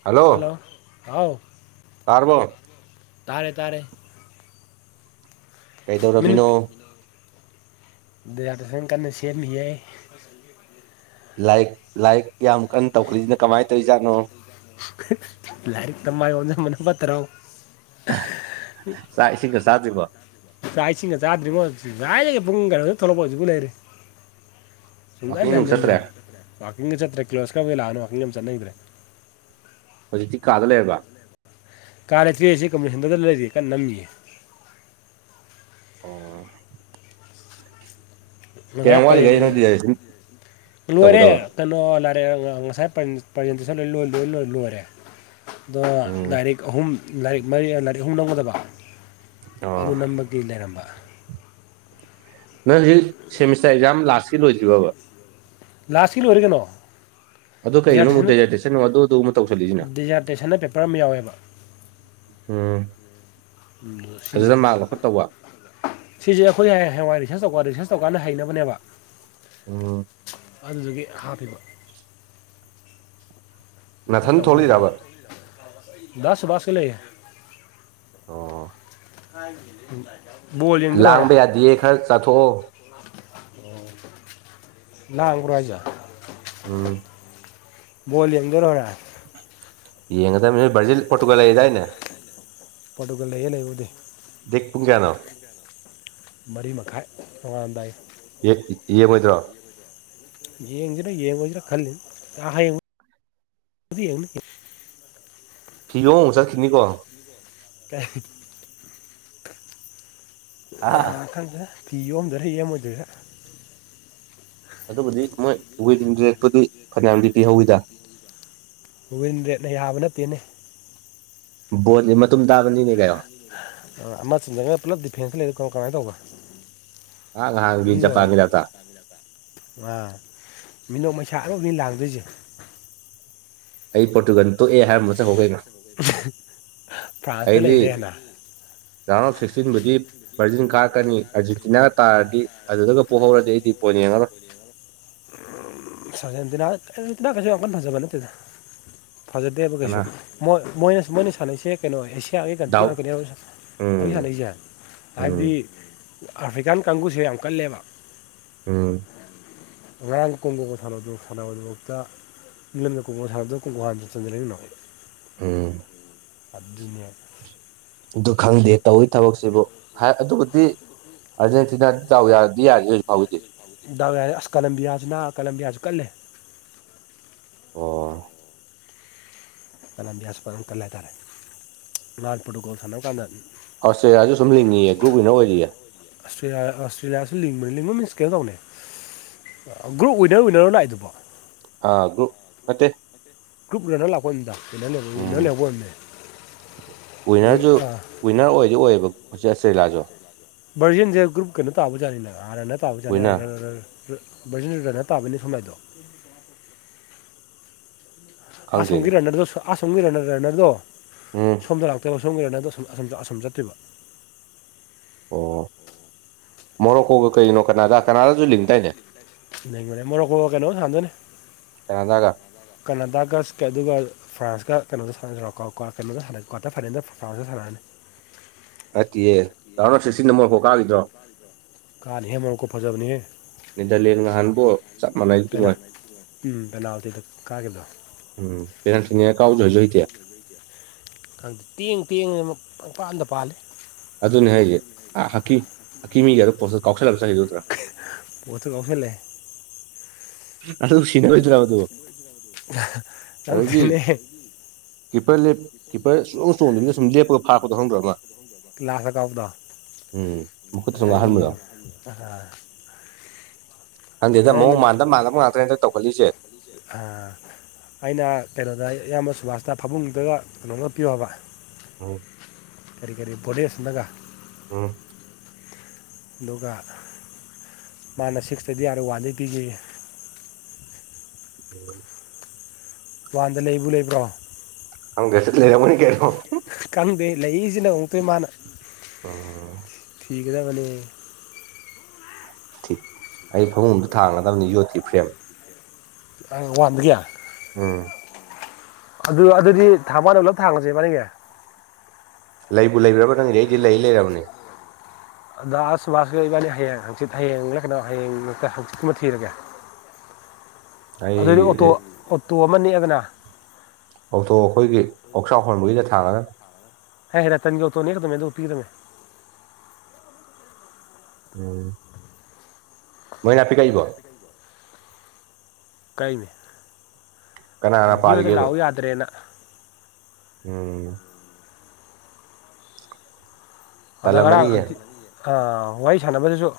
hello ꯍꯥꯎ ꯇꯥꯔꯕꯣ ꯇꯥꯔꯦ ꯇꯥꯔꯦ ꯀꯩꯗꯧꯔꯝꯃꯤꯅꯣ ꯗꯤꯖꯔꯇꯦꯁꯟ ꯀꯟꯅ ꯁꯦꯝꯃꯤꯌꯦ ꯂꯥꯏꯔꯤꯛ ꯂꯥꯏꯔꯤꯛ ꯌꯥꯝ ꯀꯟꯅ ꯇꯧꯈꯠꯂꯛꯏꯁꯤꯅ ꯀꯃꯥꯏꯅ ꯇꯧꯔꯤꯖꯥꯠꯅꯣ ꯂꯥꯏꯔꯤꯛꯇ ꯃꯥꯏ ꯑꯣꯟꯁꯤꯟꯕꯅ ꯐꯠꯇ꯭ꯔꯣ ꯆꯥꯛ ꯏꯁꯤꯡꯒ ꯆꯥꯗ꯭ꯔꯤꯕꯣ ꯆꯥꯛ ꯏꯁꯤꯡꯒ ꯆꯥꯗ꯭ꯔꯤꯕꯣ ꯉꯁꯥꯏꯗꯩ ꯄꯨꯨꯡ ꯀꯩꯅꯣꯗꯩ ꯊꯣꯛꯂꯛꯄꯗꯨ ꯍꯧꯖꯤꯛꯄꯣ ꯂꯩꯔꯤ ꯋꯥꯥꯛꯀꯤꯡ ꯁꯨꯡꯍꯟ ꯅꯨꯡ ꯆꯠꯇ꯭ꯔꯦ ꯍꯟꯖꯤꯟꯗ꯭ꯔꯦ ꯋꯥꯀꯤꯡꯒ ꯆꯠꯇ꯭ꯔꯦ ꯀꯤꯂꯣꯁꯀꯔ ꯃꯣꯏ ꯂꯑꯅꯤ ꯋꯥꯀꯤꯡꯒ ꯑꯃꯇ ꯆꯠꯅꯈꯤꯗ꯭ꯔꯦ ꯍꯧꯖꯤꯛꯇꯤ ꯀꯥꯗ ꯂꯩꯔꯕ ꯀꯥ ꯂꯩꯇ꯭ꯔꯤ ꯍꯧꯖꯤꯛ ꯀꯝꯄꯤꯇꯔ ꯁꯦꯟꯇꯔꯗ ꯂꯩꯔꯤ ꯀꯟ ꯅꯝꯃꯤ ꯑꯣ ꯀꯌꯥꯝ ꯋꯥꯠꯂꯤꯒꯦ ꯅꯣꯏ ꯗꯤꯖꯔꯇꯦꯁꯟ [unintelligible] ꯂꯣꯏꯔꯦ ꯇꯧꯒꯗꯕ ꯀꯩꯅꯣ ꯉꯁꯥꯏ ꯄ꯭ꯔꯖꯦꯟꯇꯦꯁꯟ ꯂꯣꯏ ꯂꯣꯏ ꯂꯣꯏ ꯂꯣꯏ ꯂꯣꯏꯔꯦ ꯑꯣ ꯎꯝ ꯂꯥꯏꯔꯤꯛ ꯑꯍꯨꯝ ꯂꯥꯏꯔꯤꯛ ꯃꯔꯤ ꯂꯥꯏꯔꯤꯛ ꯑꯍꯨꯝ ꯅꯝꯒꯗꯕ ꯑꯣ ꯑꯗꯨ ꯅꯝꯕꯒꯤ ꯂꯩꯔꯝꯕ ꯅꯪ ꯍꯧꯖꯤꯛ ꯁꯦꯃꯤꯁꯇꯔ ꯑꯦꯛꯖꯥꯝ ꯂꯥꯁꯀꯤ ꯂꯣꯏꯗ꯭ꯔꯤꯕꯕ ꯂꯥꯁꯀꯤ ꯂꯣꯏꯔꯦ ꯀꯩꯅꯣ ꯑꯗꯨ ꯀꯩꯒꯤꯅꯣ ꯑꯃꯨꯛ ꯗꯤꯖꯥꯔꯇꯦꯁꯟ ꯗꯦꯖꯔꯇꯦꯁꯟ ꯑꯗꯨ ꯑꯗꯨꯃꯨꯛ ꯇꯧꯁꯜꯂꯤꯁꯤꯅ ꯗꯤꯖꯥꯔꯇꯦꯁꯟꯅ ꯄꯦꯄꯔ ꯑꯃ ꯌꯥꯎꯋꯦꯕ ꯎꯝ ꯎꯝ ꯁꯤꯁꯦ ꯑꯗꯨꯗ ꯃꯥꯔꯛ ꯂꯧꯈꯠꯇꯧꯕ ꯁꯤꯁꯦ ꯑꯈꯣꯏ ꯍꯌꯦꯡꯋꯥꯢ ꯔꯤꯁ꯭ꯔꯁ ꯇꯧꯀꯟ ꯔꯤꯁ꯭ꯔꯁ ꯇꯧꯀꯥꯟꯗ ꯍꯩꯅꯕꯅꯦꯕ ꯎꯝ ꯑꯗꯨꯗꯨꯒꯤ ꯍꯥꯞꯄꯤꯕ ꯃ ꯊꯅꯤ ꯊ ꯊꯣꯛꯂ ꯌꯥꯕꯔ ꯁꯕꯥꯁꯀꯦ ꯂꯩ ꯑꯣ ꯍꯥꯏ ꯂꯥꯡꯕ ꯌꯥꯗꯌꯦ ꯈꯔ ꯆꯥꯊꯣꯛꯑꯣ ꯑꯣ ꯅꯈꯣ ꯍꯥꯏꯖ ꯎꯝ ꯣꯜꯂꯤ ꯑꯗꯔ ꯍꯔ ꯌꯦꯡ ꯉꯗ ꯔꯖꯤ ꯐꯣꯇꯨꯒꯣ ꯂꯩ ꯌꯥꯥꯏꯅꯦ ꯄ ꯂꯩꯌꯦꯦ ꯂꯩꯕꯨꯗꯤ ꯗꯄꯨꯡ ꯀꯩꯅꯣ ꯃꯔꯤ ꯃꯈꯥꯏ ꯍꯉꯝꯗꯥꯏ ꯌꯦ ꯃꯩꯗ꯭ꯔꯥ ꯌꯦꯡꯁꯤꯔꯥ ꯌꯦꯡꯉꯣꯏꯁꯤꯔꯥ ꯈꯜꯂꯤ ꯍꯌꯦꯡꯉ ꯌꯦꯡ ꯐꯤꯒꯣ ꯍꯁ ꯈꯤꯅꯤꯀꯣ ꯑꯥ ꯈꯟꯗ ꯐꯤ ꯌꯣꯝꯗꯣꯏꯔꯦ ꯌꯦꯃꯗ꯭ꯔꯦ ꯑꯗꯨꯕꯨꯗꯤ ꯃꯣꯏ ꯋꯤꯟ ꯔꯦꯛꯄꯨꯗꯤ ꯐꯅꯌꯥꯝꯗꯤ ꯇꯤꯍꯧꯋꯤꯗ ꯋꯤꯟ ꯔꯦꯠꯅ ꯌꯥꯕ ꯅꯠꯇꯦꯅꯤ ꯕꯣꯠꯅꯤ ꯃꯇꯨꯝ ꯇꯥꯕꯅꯤꯅꯦ ꯀꯩꯅꯣ ꯑꯃ ꯆꯤꯟꯖꯅ ꯄꯨꯂꯞ ꯗꯤꯐꯦꯟꯁꯇ ꯂꯩꯔꯤ ꯀꯣ ꯀꯃꯥꯏꯅ ꯇꯧꯕ ꯑ ꯑꯥ ꯃꯤꯅꯠ ꯃꯁꯥ ꯑꯧꯕꯅꯤ ꯂꯥꯡ ꯔꯤꯖꯨ ꯑꯩ ꯄꯣꯔꯇꯨꯒꯥꯟ ꯇꯣꯛꯑꯦ ꯍꯥꯏꯔꯝꯕ ꯆ ꯍꯧꯧꯒꯦꯩꯅꯣ ꯐ꯭ꯔꯥꯟꯁꯇ ꯂꯩꯔꯦꯅ ꯔꯥꯎꯟ ꯑꯣꯐ ꯁꯤꯛꯁꯇꯤꯟꯕꯨꯗꯤ ꯕꯥꯔꯖꯤꯟ ꯀꯥꯔꯛꯀꯅꯤ ꯑꯥꯔꯖꯦꯟꯇꯤꯅꯥꯒ ꯇꯥꯔꯗꯤ ꯑꯗꯨꯗꯒ ꯄꯨꯣꯛꯍꯧꯔꯗꯤ ꯑꯩꯗꯤ ꯄꯣꯏꯟ ꯌꯦꯡꯉꯔꯣꯏ [inaudible] ꯀꯩꯁꯨ ꯑ ꯅꯖꯕ ꯅꯗ ꯐꯖꯗꯦꯕ ꯀꯩꯁꯨ ꯀꯅꯥ ꯃꯣꯏ ꯃꯣꯏꯅ ꯃꯣꯏꯅ ꯁꯥꯟꯅꯁꯦ ꯀꯩꯅꯣ ꯑꯦꯁꯤꯌꯥꯒꯤ ꯀꯟꯇ꯭ꯔꯤ ꯗꯥꯎ ꯉꯥꯛꯇꯅꯦ ꯍꯥꯏꯕ ꯍꯧꯖꯤꯛ ꯎꯝ ꯁꯥꯟꯅꯁꯦ ꯎꯝ ꯍꯥꯏꯕꯗꯤ ꯑꯐ꯭ꯔꯤꯀꯥꯟ ꯀꯥꯡꯒꯨꯁꯦ ꯌꯥꯝ ꯀꯜꯂꯦꯕ ꯎꯝ ꯔꯥꯡ ꯀꯨꯝꯕ ꯥꯟ ꯁꯥꯟꯅꯕꯒꯤꯗꯃꯥꯟ ꯀ ꯍ ꯆꯟꯖ ꯎꯝ ꯑꯗꯨꯅ ꯑꯗꯨ ꯈꯪꯗꯦ ꯇꯧꯤ ꯊꯕꯛꯁꯤꯕꯨ ꯍꯥꯏ ꯑꯗꯨꯕꯨꯗꯤ ꯑꯥꯔꯖꯦꯟꯇꯤꯅꯥ ꯆꯥꯎ ꯌꯥꯔ ꯌꯁ ꯐꯕꯨꯗꯤ ꯗ ꯑꯁ ꯀꯂꯝꯕꯤ ꯆꯅ ꯀꯂꯝꯕꯤ ꯀꯂ ꯑꯣ ꯀꯅꯕꯤ꯭ꯌꯥꯁꯄ ꯀꯜꯂ ꯍꯥꯏꯇꯥꯔꯦ ꯃꯥꯥꯟꯅ ꯐ꯭ꯔꯣꯇꯣꯀꯣꯜ ꯁꯥꯟꯅꯕ ꯀꯥꯟꯗ ꯑꯁꯇ꯭ꯔꯦꯂꯤꯌꯥꯁꯨ ꯁꯨꯝ ꯂꯤꯡꯉꯤꯑꯦ ꯒ꯭ꯔꯨꯞ ꯋꯤꯟꯅꯔ ꯑꯣꯏꯔꯤꯌꯦ ꯑꯁꯇ꯭ꯔꯦꯂꯤꯌꯥꯁꯤꯤꯡ ꯂꯤꯡꯣ ꯃꯤꯁ ꯀꯦ ꯇꯧꯅꯦ ꯒ꯭ꯔꯨꯞ ꯋꯤꯟꯅꯔ ꯋꯤꯟꯅꯔ ꯥꯛꯏꯗꯨꯕꯣ ꯑ ꯑꯗꯨꯨ ꯃꯦ ꯭ꯔꯨꯞꯅ ꯂꯀꯣꯏꯟꯗ ꯂꯩ ꯎꯟꯅ ꯂꯩꯦꯕꯣ ꯑꯗꯨꯝꯅꯦ ꯑꯥ ꯍꯧꯆꯦꯁꯦ ꯏꯂꯥꯖꯣ ꯚꯔꯖꯤꯟꯁꯦ ꯒ꯭ꯔꯨꯞ ꯀꯩꯅꯣ ꯇꯥꯕꯖꯥꯠꯅꯤꯅ ꯑꯥꯔꯅ ꯇꯥꯕꯖꯥꯅꯤ ꯋꯤꯟꯅꯔ ꯕꯔꯖꯤꯟ ꯔꯗꯅ ꯇꯥꯕꯅꯤ ꯁꯨꯃꯥꯏꯗꯣ ꯈꯪꯗꯦꯅꯦ ꯑꯁꯣꯝꯒꯤꯗ ꯑꯁꯣ ꯔꯟꯅꯔꯗꯣ ꯎꯝ ꯁꯣꯝꯗ ꯂꯥꯛꯇꯕ ꯁꯁꯣꯝꯒꯤꯔ ꯅꯪꯗ ꯑꯁꯝ ꯆꯠꯇꯕ ꯑꯣ ꯃꯣꯔꯣꯛꯈꯣꯒ ꯀꯩꯅꯣ ꯀꯅꯥꯗ ꯀꯅꯥꯗꯁꯨ ꯂꯤꯡꯗꯏꯅꯦ ꯂꯩ ꯃꯅꯦ ꯃꯔꯣꯔꯣꯛꯀꯣ ꯀꯩꯅꯣ ꯊꯥꯟꯗꯣꯏꯅꯦ ꯀꯅꯥꯗꯥꯒ ꯀꯅꯥꯇꯥꯀ ꯑꯗꯨꯒ ꯐ꯭ꯔꯥꯟꯁꯀ ꯀꯩꯅꯣꯗ ꯁꯥꯟꯅ ꯀꯩꯅꯣꯗ ꯁꯥꯟꯅ ꯀ꯭ꯋꯥꯔꯇꯔ ꯐꯥꯏꯅꯦꯜꯗ ꯐ꯭ꯔꯥꯟꯁꯀ ꯁꯥꯟꯅꯔꯅꯤ ꯑꯠꯇꯦ ꯀꯅ ꯁꯤꯁꯤ ꯅ ꯃ ꯍꯣ ꯀꯥꯈꯤꯗ꯭ꯔꯣ ꯀꯥꯅꯤꯍꯦ ꯃꯣꯔꯣꯀꯣ ꯐꯖꯕꯅꯤꯍꯦ ꯅꯗ ꯂ ꯉ ꯍꯥꯟꯕꯣ ꯆꯞ ꯄꯦꯅꯥ ꯃꯥꯟꯅꯇꯃꯣꯏ ꯎꯝ ꯄꯦꯅꯥꯜꯇꯤꯗ ꯀꯥꯈꯤꯕꯗꯣ ꯎꯝ ꯄꯤꯔꯊꯅꯤꯥꯎꯖꯣꯏꯖꯏꯇ ꯇꯦꯡ ꯇꯦꯡ ꯄ ꯑꯝꯗ ꯄꯥꯜꯜꯂꯤ ꯑꯗꯨꯅꯦ ꯍꯥꯏꯁꯦ ꯍꯥꯀꯤ ꯍꯛꯀꯤ ꯃꯤ ꯌꯥꯔ ꯄꯣ ꯀꯥꯎꯁꯜꯂꯛ ꯠꯇ ꯀꯥꯎ ꯐꯦ ꯑꯗꯨ ꯁꯤꯅꯔꯣꯏꯗ꯭ꯔꯥ ꯑꯗꯨ ꯑꯪꯈꯅꯦ ꯂꯦꯞꯄꯔ ꯆꯣꯡ ꯆꯣꯡꯗꯅꯤꯅ ꯁꯨꯝ ꯂꯦꯞꯄꯒ ꯐꯥꯄꯗꯣ ꯍꯧꯔꯈ꯭ꯔ ꯑꯃ ꯎꯝ ꯃꯈꯨꯠꯇ ꯁꯨꯝ ꯍꯥꯏꯒ ꯉꯥꯡꯍꯟꯕꯗꯣ ꯑꯥ ꯍꯪꯗꯦꯗ ꯃꯑꯣꯡ ꯃꯥꯟꯗ ꯃꯥꯟꯅꯕ ꯉꯥꯛꯇꯅꯦ ꯍꯇ ꯇꯧꯈꯠꯂꯤꯁꯦ ꯑꯥ ꯑꯩꯅ ꯀꯩꯅꯣꯗ ꯑꯌꯥꯝꯕ ꯁꯨꯕꯥꯁꯇ ꯐꯥꯃꯨꯡꯗꯨꯒ ꯀꯩꯅꯣꯝꯃꯒ ꯄꯤꯌꯣ ꯍꯥꯏꯕ ꯎꯝ ꯀꯩ ꯀꯔꯤꯕꯣꯂꯤꯦꯁ ꯅꯒ ꯎꯝ ꯑꯗꯨꯒ ꯃꯥꯅ ꯁꯤꯛꯁꯇꯗꯤ ꯌꯥꯔꯦ ꯋꯥꯟꯗꯩ ꯄꯤꯈꯤ ꯎꯝ ꯋꯥꯟꯗ ꯂꯩꯕꯨ ꯂꯩꯕ꯭ꯔꯣ ꯁꯔ ꯃꯅꯤ ꯀꯦ꯭ꯔ ꯀꯪꯗꯦ ꯂꯩꯔꯤꯁꯤꯅ ꯑꯃꯨꯛꯇꯣꯏ ꯃꯥꯅ ꯑ ꯄꯒꯗ ꯐꯅꯦ ꯊꯤ ꯑꯩ ꯐꯃꯨꯡꯗ ꯊꯥꯡꯒꯗꯕꯅꯤ ꯌꯣꯠꯇꯔꯤ ꯐ꯭ꯔꯦꯝ ꯑꯪ ꯋꯥꯕꯒꯤꯌꯥ ꯎꯝ ꯑꯗꯨ ꯑꯗꯨꯗꯤ ꯊ ꯃꯥꯗ ꯄꯨꯂꯞ ꯊꯥꯡꯉꯁꯦ ꯃꯥꯅꯤꯅꯦ ꯂꯩꯕꯨ ꯂꯩꯕ꯭ꯔꯕ ꯅꯪꯗꯤ ꯑꯩꯗꯤ ꯂꯩ ꯂꯩꯔꯕꯅꯦ ꯑꯗ ꯑꯁ ꯃꯥꯁ ꯂꯩ ꯏꯕꯥꯅꯤ ꯍꯌꯦꯡ ꯍꯥꯡꯆꯤꯠ ꯍꯌꯦꯡꯂ ꯂꯩ ꯀꯩꯅꯣ ꯍꯌꯦꯡ ꯍꯥꯡꯆꯤꯠꯃ ꯊꯤꯔꯒꯦ ꯎ ꯑꯗꯨ ꯑꯣꯏꯏꯗꯤ ꯑꯣꯇꯣ ꯑꯣꯇꯣ ꯑꯃ ꯅꯦꯛꯑꯒꯅ ꯑꯣꯇꯣ ꯑꯩꯈꯣꯏꯒꯤ ꯑꯣꯛꯆꯥꯎ ꯍꯣꯟꯕꯒꯤꯅ ꯊꯥꯡꯉꯒ ꯍ ꯔꯇꯟꯒꯤ ꯇꯅꯤꯗ ꯑꯗꯨ ꯇꯤꯔ ꯎꯝ ꯃꯣꯏꯅꯥꯅꯥꯄꯤ ꯀꯥꯏꯕ ꯀꯩꯅꯦ ꯀꯅꯥ ꯀꯅꯥ ꯑꯟꯕꯤ ꯑꯣꯗ ꯄꯥꯔꯤꯒꯦꯕ ꯂꯥꯛꯑꯣ ꯌꯥꯗ꯭ꯔꯦꯅ ꯎꯝ ꯑꯗ ꯉꯔꯥꯡ ꯇꯜꯂꯝꯃꯅꯤꯌꯦ ꯋꯥꯔꯤ ꯁꯥꯟꯅꯕꯗꯨꯁꯨ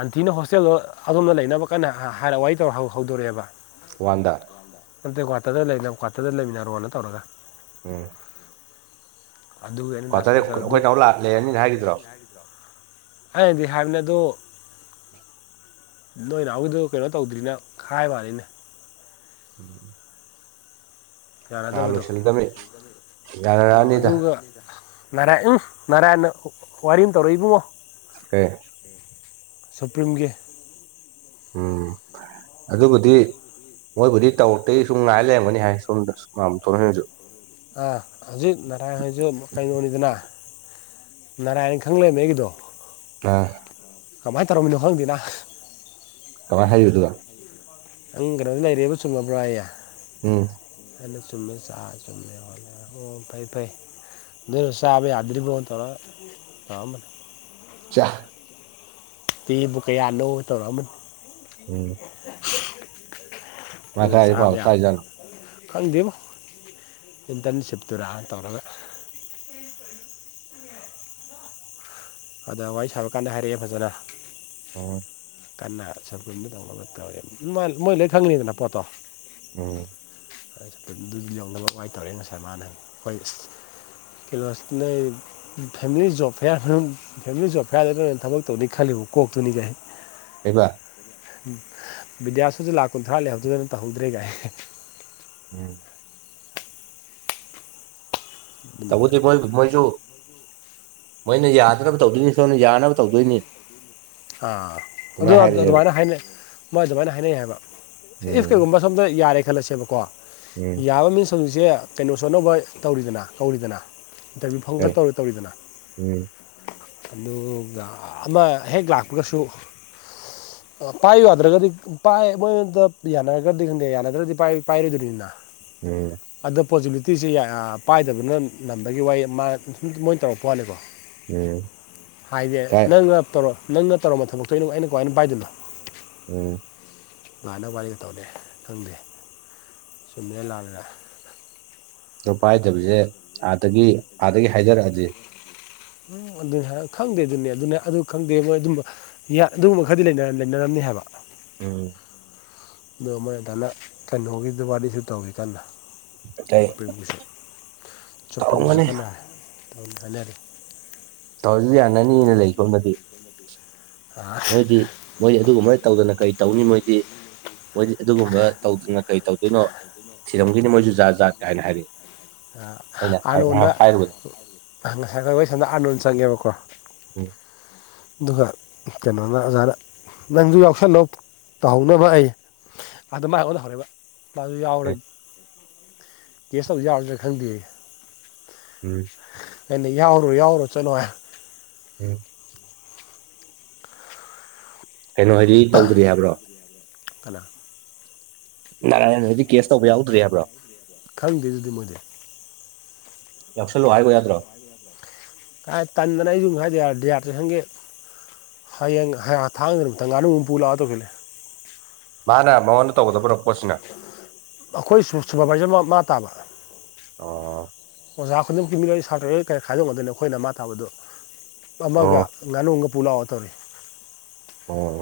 ꯑꯟꯇꯤꯅ ꯍꯣꯁꯇꯦꯜꯗꯣ ꯑꯗꯣꯝꯗ ꯂꯩꯅꯕ ꯀꯟꯅ ꯍꯥꯏꯔ ꯋꯥꯔꯤ ꯇꯧꯔ ꯍꯧꯗꯣꯔꯛꯑꯦꯕ ꯋꯥꯟꯗ ꯅꯠꯇꯦ ꯀ꯭ꯋꯥꯇꯔꯗ ꯂꯩ ꯀ꯭ꯋꯥꯇꯔꯗ ꯂꯩꯃꯤꯟꯅꯔꯣꯅ ꯇꯧꯔꯒ ꯎꯝ ꯑꯗꯨꯒꯤ ꯑꯩꯅ ꯀ ꯗꯥ ꯇꯔꯦꯠ ꯁꯨꯕꯥꯁꯇ ꯑꯗꯨ ꯑꯩꯈꯣꯏ ꯇ ꯂꯥꯛꯂꯔꯅꯤꯅ ꯍꯥꯏꯈꯤꯗ꯭ꯔꯣ ꯑ ꯕꯤꯍꯥꯅꯗ ꯅꯣꯏ ꯅꯍꯎꯏꯗ ꯀꯩꯅꯣ ꯇꯧꯗ꯭ꯔꯤꯅ ꯈꯥꯏ ꯃꯥꯅꯤꯅꯦ ꯎꯝ ꯌꯥꯅꯗꯕꯗꯣ ꯎꯝ ꯌꯥꯅꯔꯛꯑꯅꯤꯗ ꯑꯗꯨꯒ ꯅꯔꯥ ꯎꯝ ꯅꯔꯥꯅ ꯋꯥꯔꯤ ꯇꯧꯔꯛ ꯏꯕꯨꯡꯉꯣ ꯀꯦ ꯁꯨꯄ꯭ꯔꯤꯝꯒꯤ ꯎꯝ ꯑꯗꯨꯕꯨꯗꯤ ꯃꯣꯏꯕꯨꯗꯤ ꯇꯧꯔꯛꯇꯦ ꯁꯨꯝ ꯉꯥꯏ ꯂꯩꯔꯝꯒꯅꯤ ꯍꯥꯏ ꯁꯣꯝꯗ ꯇꯣꯏꯁꯨ ꯍꯧꯛ ꯅꯅꯥꯥꯏꯖꯤ ꯃꯈꯀꯗꯅ ꯅꯔꯥꯟ ꯈꯪꯝꯃꯦ ꯑꯩꯒꯤꯗꯣ ꯑ ꯀꯃꯥꯏꯅ ꯇꯧꯔꯝꯃꯤꯅꯣ ꯈꯪꯗꯦꯅ ꯀ ꯍꯥꯏꯩꯗꯨꯗ ꯅꯪ ꯀꯩꯅꯣꯗꯤ ꯂꯩꯔꯦꯕ ꯆꯨꯝꯃꯕ꯭ꯔꯣ ꯑꯩꯌꯦ ꯎꯝ ꯑꯅ ꯆꯨꯝꯃꯦ ꯆꯥꯛ ꯆꯨꯝꯃꯦ ꯈꯣꯠꯂꯦ ꯑꯣ ꯐꯩ ꯐꯩ ꯑꯗꯨꯁꯕ ꯌꯥꯗꯔꯤꯕ ꯇꯧꯔ ꯀꯅꯦ ꯆꯥ ꯄꯦꯕꯨ ꯀꯌꯥꯅꯧꯕ ꯇꯧꯔꯛꯑꯝꯕꯅꯣ ꯎꯝ ꯉ ꯑꯗꯨꯅ ꯀꯥꯏꯔꯦ ꯄꯥꯎ ꯆꯥꯕ ꯌꯥ ꯇꯥꯏꯖꯅꯣ ꯈꯪꯗꯦꯕꯣ ꯏꯟꯇꯔꯟꯁꯤꯞꯇꯨꯔꯥ ꯇꯧꯔꯒ ꯑꯗ ꯋꯥꯔꯤ ꯁꯥꯕ ꯀꯥꯟꯗ ꯍꯥꯏꯔꯛꯑꯦ ꯐꯖꯅ ꯑꯣ ꯀꯟꯅ ꯁ ꯃꯣꯏ ꯂꯣꯏ ꯈꯪꯅꯤꯗꯅ ꯄꯣꯠꯇꯣ ꯎꯝ ꯑꯗꯨ ꯌꯧꯅꯕ ꯥꯏ ꯇꯧꯔꯦ ꯉꯁꯥꯏ ꯃꯥꯅ ꯑꯩꯈꯣꯏ ꯀꯣ ꯐꯦꯃꯤꯂꯤ ꯣ ꯐꯦꯔ ꯐꯦꯃꯤꯂꯤ ꯖꯣ ꯐꯦꯌꯥꯔꯗ ꯊꯕꯛ ꯇꯧꯅꯤ ꯈꯜꯂꯤ ꯀꯣꯛꯇꯨꯅꯤꯒꯦ ꯀꯕ ꯎꯝ ꯕꯤꯗ꯭ꯌꯥꯁꯨꯁꯨ ꯂꯥꯛ ꯀꯨꯟꯊ꯭ꯔꯥ ꯂꯩꯍꯧꯗꯗꯅ ꯇꯧꯍꯧꯗ꯭ꯔꯦ ꯀꯥꯏ ꯎꯝ ꯑꯗꯨꯝꯕ ꯇꯧꯕꯨꯗꯤ ꯋꯥꯔꯤ ꯃꯣꯏ ꯈꯔ ꯃꯣꯏꯁꯨ ꯃꯣꯏꯅ ꯌꯥꯗꯅꯕ ꯇꯧꯗꯣꯏꯅꯤ ꯁꯣꯝꯅ ꯌꯥꯅꯕ ꯇꯧꯗꯣꯏꯅꯤ ꯑꯥ ꯑꯗꯨ ꯑꯗꯨꯃꯥꯏꯅ ꯍꯥꯏꯔꯛꯑꯦꯕ ꯑꯗꯨꯃꯥꯏꯅ ꯍꯥꯏꯅꯩ ꯃꯣꯏ ꯑꯗꯨꯃꯥꯏꯅ ꯍꯥꯏꯅꯩ ꯍꯥꯏꯕ ꯏꯐ ꯎꯝ ꯀꯩꯒꯨꯝꯕ ꯁꯣꯝꯗ ꯌꯥꯔꯦ ꯈꯜꯂꯁꯦꯕꯀꯣ ꯎꯝ ꯌꯥꯕ ꯃꯤꯟꯁ ꯍꯧꯖꯤꯛꯁꯦ ꯀꯩꯅꯣ ꯁꯣꯅꯕ ꯇꯧꯔꯤꯗꯅ ꯀꯧꯔꯤꯗꯅ ꯏꯟꯇꯔꯚꯤꯌꯨ ꯐꯪꯒ ꯀꯩ ꯇꯧꯔꯤ ꯇꯧꯔꯤꯗꯅ ꯎꯝ ꯑꯗꯨꯒ ꯑꯃ ꯍꯦꯛ ꯂꯥꯛ ꯁꯣ [unintelligible] ꯄꯥꯏꯌꯨ ꯌꯥꯗ꯭ꯔꯒꯗꯤ ꯄꯥꯏ ꯃꯣꯏꯗ ꯌꯥꯅꯔꯒꯗꯤ ꯈꯪꯗꯦ ꯌꯥꯅꯗ꯭ꯔꯒꯗꯤ ꯄꯥꯏꯔꯣꯏꯗꯣꯏꯅꯤꯅ ꯎꯝ ꯄꯣꯖꯤꯕꯤꯂꯤꯇꯤꯁꯦ ꯄꯥꯏꯗꯕꯅ ꯅꯝꯕꯒꯤ ꯋꯥꯏ ꯃꯥ ꯁꯨꯝ ꯃꯣꯏꯅ ꯇꯧꯔꯛꯄ ꯋꯥꯅꯤꯀꯣ ꯎꯝ ꯍꯥꯏꯗꯤꯦ ꯀꯥꯏ ꯅꯪ ꯉꯥꯞꯇꯧꯔꯣ ꯅꯪꯅ ꯇꯧꯔꯝꯕ ꯊꯕꯛꯇꯩꯅꯣ ꯑꯩꯅ ꯀꯃꯥꯏꯅ ꯄꯥꯏꯗꯅꯣ ꯎꯝ ꯂꯥꯟꯅꯕ ꯋꯥꯔꯤꯒ ꯇꯧꯔꯦ ꯈꯪꯗꯦ ꯆꯨꯝꯗꯅ ꯂꯥꯜꯂꯒ ꯄꯥꯏꯗꯕꯁꯦ ꯑꯥꯗꯒꯤ ꯑꯥꯗꯒꯤ ꯍꯥꯏꯖꯔꯛꯑꯗꯤ ꯎꯝ ꯑꯗꯨ ꯈꯪꯗꯦ ꯑꯗꯨꯅꯦ ꯑꯗꯨꯅꯦ ꯑꯗꯨ ꯈꯪꯗꯦ ꯃꯣꯏ ꯑꯗꯨꯝꯕ ꯑꯗꯨꯒꯨꯝꯕ ꯈꯔꯗꯤ ꯂꯩꯅꯔꯝꯅꯤ ꯍꯥꯏꯕ ꯎꯝ ꯑꯣ ꯃꯣꯏ ꯑꯗꯨꯗꯥꯅ ꯀꯩꯅꯣꯒꯤꯗꯨ ꯋꯥꯔꯤꯗꯤꯁꯨ ꯇꯧꯋꯤ ꯀꯥꯟꯗ ꯀꯩ ꯁꯄ꯭ꯔꯤꯝ ꯀꯣꯔ ꯁꯨꯄ꯭ꯔꯤꯝ ꯀꯣꯔꯠ ꯇꯧꯔꯝꯒꯅꯤ ꯀꯅꯥ ꯑꯗꯨꯝ ꯊꯅꯤꯔ ꯇꯁꯨ ꯌꯥꯅꯅꯤꯅ ꯂꯩ ꯁꯣꯅꯗꯤ ꯃꯣꯏꯗꯤ ꯃꯣꯏ ꯑꯗꯨꯒꯨꯝꯕꯅ ꯇꯧꯗꯅ ꯀꯔꯤ ꯇꯧꯅꯤ ꯃꯣꯏꯗꯤ ꯃꯣꯏꯗꯤ ꯑꯗꯨꯒꯨꯝꯕ ꯇꯧꯗꯅ ꯀꯔꯤ ꯇꯧꯗꯣꯏꯅꯣ ꯊꯤꯔꯝꯈꯤꯅꯤ ꯃꯣꯏꯁꯨ ꯖꯥꯠ ꯖꯥꯠ ꯀꯥꯏꯅ ꯍꯥꯏꯔꯛꯏꯦ ꯑꯥꯅꯣꯟꯗ ꯉꯁꯥꯏ ꯑꯩꯈꯣꯏ ꯍꯣꯏ ꯁꯣꯝꯗ ꯑꯥꯅꯣꯟꯗ ꯆꯪꯉꯦꯕꯀꯣ ꯎꯝ ꯍꯥ ꯀꯩꯅꯣꯅ ꯑꯣꯖꯥꯗ ꯅꯪꯁꯨ ꯌꯥꯎꯁꯜꯂꯣ ꯇꯧꯍꯧꯅꯕ ꯑꯩ ꯑꯗ ꯃꯥ ꯑꯣꯅ ꯍꯧꯧꯔꯕ ꯌꯥꯎꯔꯦ ꯀꯒꯦꯁ ꯇꯧ ꯌꯥꯎꯔꯗ꯭ꯔꯥ ꯈꯪꯗꯌꯦ ꯎꯝ ꯩꯅ ꯌꯥꯎꯔꯣ ꯌꯥꯎꯔꯣ ꯆꯠꯂꯣ ꯍꯥꯏ ꯎꯝ ꯀꯩꯅꯣ ꯍꯥꯏꯗꯤ ꯇꯧꯗ꯭ꯔꯤ ꯍꯥꯏꯕ꯭ꯔꯣ ꯀ ꯅꯔꯥ ꯍꯥꯏꯗꯤ ꯀꯦꯁ ꯇꯧꯕ ꯌꯥꯎꯗ꯭ꯦ ꯍꯥꯏꯕ꯭ꯔꯣ ꯈꯪꯗꯦ ꯑꯗꯨꯗꯤ ꯃꯣꯏꯗꯤ ꯌꯥꯎꯁꯜꯂꯣ ꯍꯥꯏꯒꯣ ꯌꯥꯗ꯭ꯔꯣ ꯀꯥꯏ ꯀꯥꯟꯗꯅꯦ ꯗꯤ ꯌꯥꯇ꯭ꯔꯦ ꯍꯪꯒꯦ ꯍꯌꯦꯡ ꯊꯥꯡꯗ ꯅꯨꯃꯤꯊꯪ ꯉꯅꯨꯝ ꯄꯨ ꯂꯥꯛꯑꯒ ꯇꯧꯁꯤꯜꯂꯦ ꯃꯥꯅ ꯃꯉꯣꯟꯗ ꯇꯧꯒꯗꯕ꯭ꯔꯣ ꯄꯣꯠꯁꯤꯅ ꯑꯩꯈꯣꯏ ꯁꯨꯄꯔꯚꯥꯏꯖꯔ ꯃꯥ ꯇꯥꯕ ꯑꯣ ꯑꯣꯖꯥ ꯈꯨꯗꯤꯡꯃꯛꯀꯤ ꯃꯤꯒ ꯁꯥꯇ꯭ꯔ ꯀꯔ ꯈꯥꯏꯗꯣꯛꯅꯗꯣꯏꯅꯤ ꯑꯩꯈꯣꯏꯅ ꯃꯥ ꯇꯥꯕꯗ ꯑꯃꯒ ꯑꯣ ꯉꯥꯅꯨꯒ ꯄꯨꯂꯥꯎ ꯑ ꯇꯔꯤꯦ ꯑꯣꯝ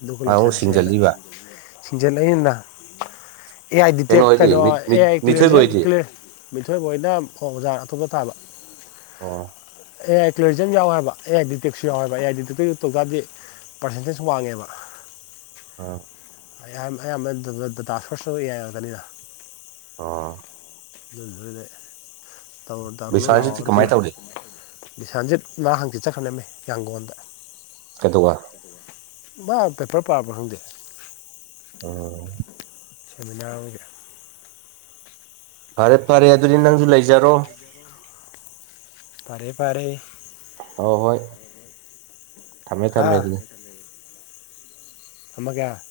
ꯑꯗꯨꯒ ꯂꯣꯏꯁꯤꯜꯂꯁꯦ ꯍꯥꯏꯅ ꯁꯤꯡꯖꯜꯂꯤꯕ ꯁꯤꯡꯖꯦꯜ ꯑꯏꯅ ꯑꯦ ꯑꯥꯏ ꯗꯤꯇꯦꯛ ꯍꯣꯏꯗꯤ ꯀꯩꯅꯣ ꯃꯤ ꯃꯤ ꯑꯦ ꯑꯥꯏ ꯃꯤꯊꯣꯏꯕ ꯀ꯭ꯂꯤꯌꯥꯔꯁ ꯍꯣꯏꯗꯤ ꯀ꯭ꯂꯤꯌꯥꯔ ꯂꯣꯏ ꯑꯣꯏꯅ ꯑꯣ ꯑꯣꯖꯥ ꯑꯇꯣꯞꯄ ꯇꯥꯕ ꯑꯣ ꯀ꯭ꯂ꯭ꯔꯤꯖꯟ ꯌꯥꯎꯋꯦꯕ ꯑꯦ ꯑꯥꯏ ꯗꯤꯇꯦꯛꯁꯨ ꯌꯥꯎꯋꯦꯕ ꯑꯦ ꯑꯥꯏ ꯗꯤꯇꯦꯛꯇ ꯌ ꯇꯧ ꯇꯥꯔꯗꯤ ꯄꯥꯔꯁꯦꯟꯇꯦꯖ ꯋꯥꯡꯉꯦꯕ ꯑꯥ ꯑꯌꯥꯝꯕꯗ ꯗꯇꯥ ꯁꯣꯔꯁꯁꯨ ꯏ ꯌꯥꯔꯗꯅꯤꯅ ꯑ ꯑꯗꯨ ꯇꯧꯔꯣ ꯇꯧꯔꯣꯅꯣ ꯕꯤꯁ꯭ꯋꯥꯟꯁꯤꯗꯤ ꯂꯥꯛꯑꯣꯔ ꯀꯃꯥꯏ ꯇꯧꯔꯤ ꯀꯂ ꯁꯥꯟꯁꯤꯠ ꯉꯥ ꯍꯪꯆꯤꯠ ꯆꯠꯈ꯭ꯔꯅꯝꯃꯤ ꯌꯥꯡꯒꯣꯟꯗ ꯑꯗꯨ ꯑꯗꯨꯒꯋꯥ ꯃꯥ ꯄꯦꯄꯔ ꯄꯥꯕ ꯈꯪꯗꯦ ꯎꯝ ꯁꯦꯃꯤꯅꯥꯔ ꯑꯣꯏꯒ ꯐꯔꯦ ꯐꯔꯦ ꯑꯗꯨꯗꯤ ꯅꯪꯁꯨ ꯂꯩꯖꯔꯣ ꯐꯔꯦ ꯐꯔꯦ ꯍ ꯍꯣꯏ ꯊꯝꯃꯦ ꯊꯝꯃꯦ ꯍꯥ ꯑꯗꯨ ꯃꯉ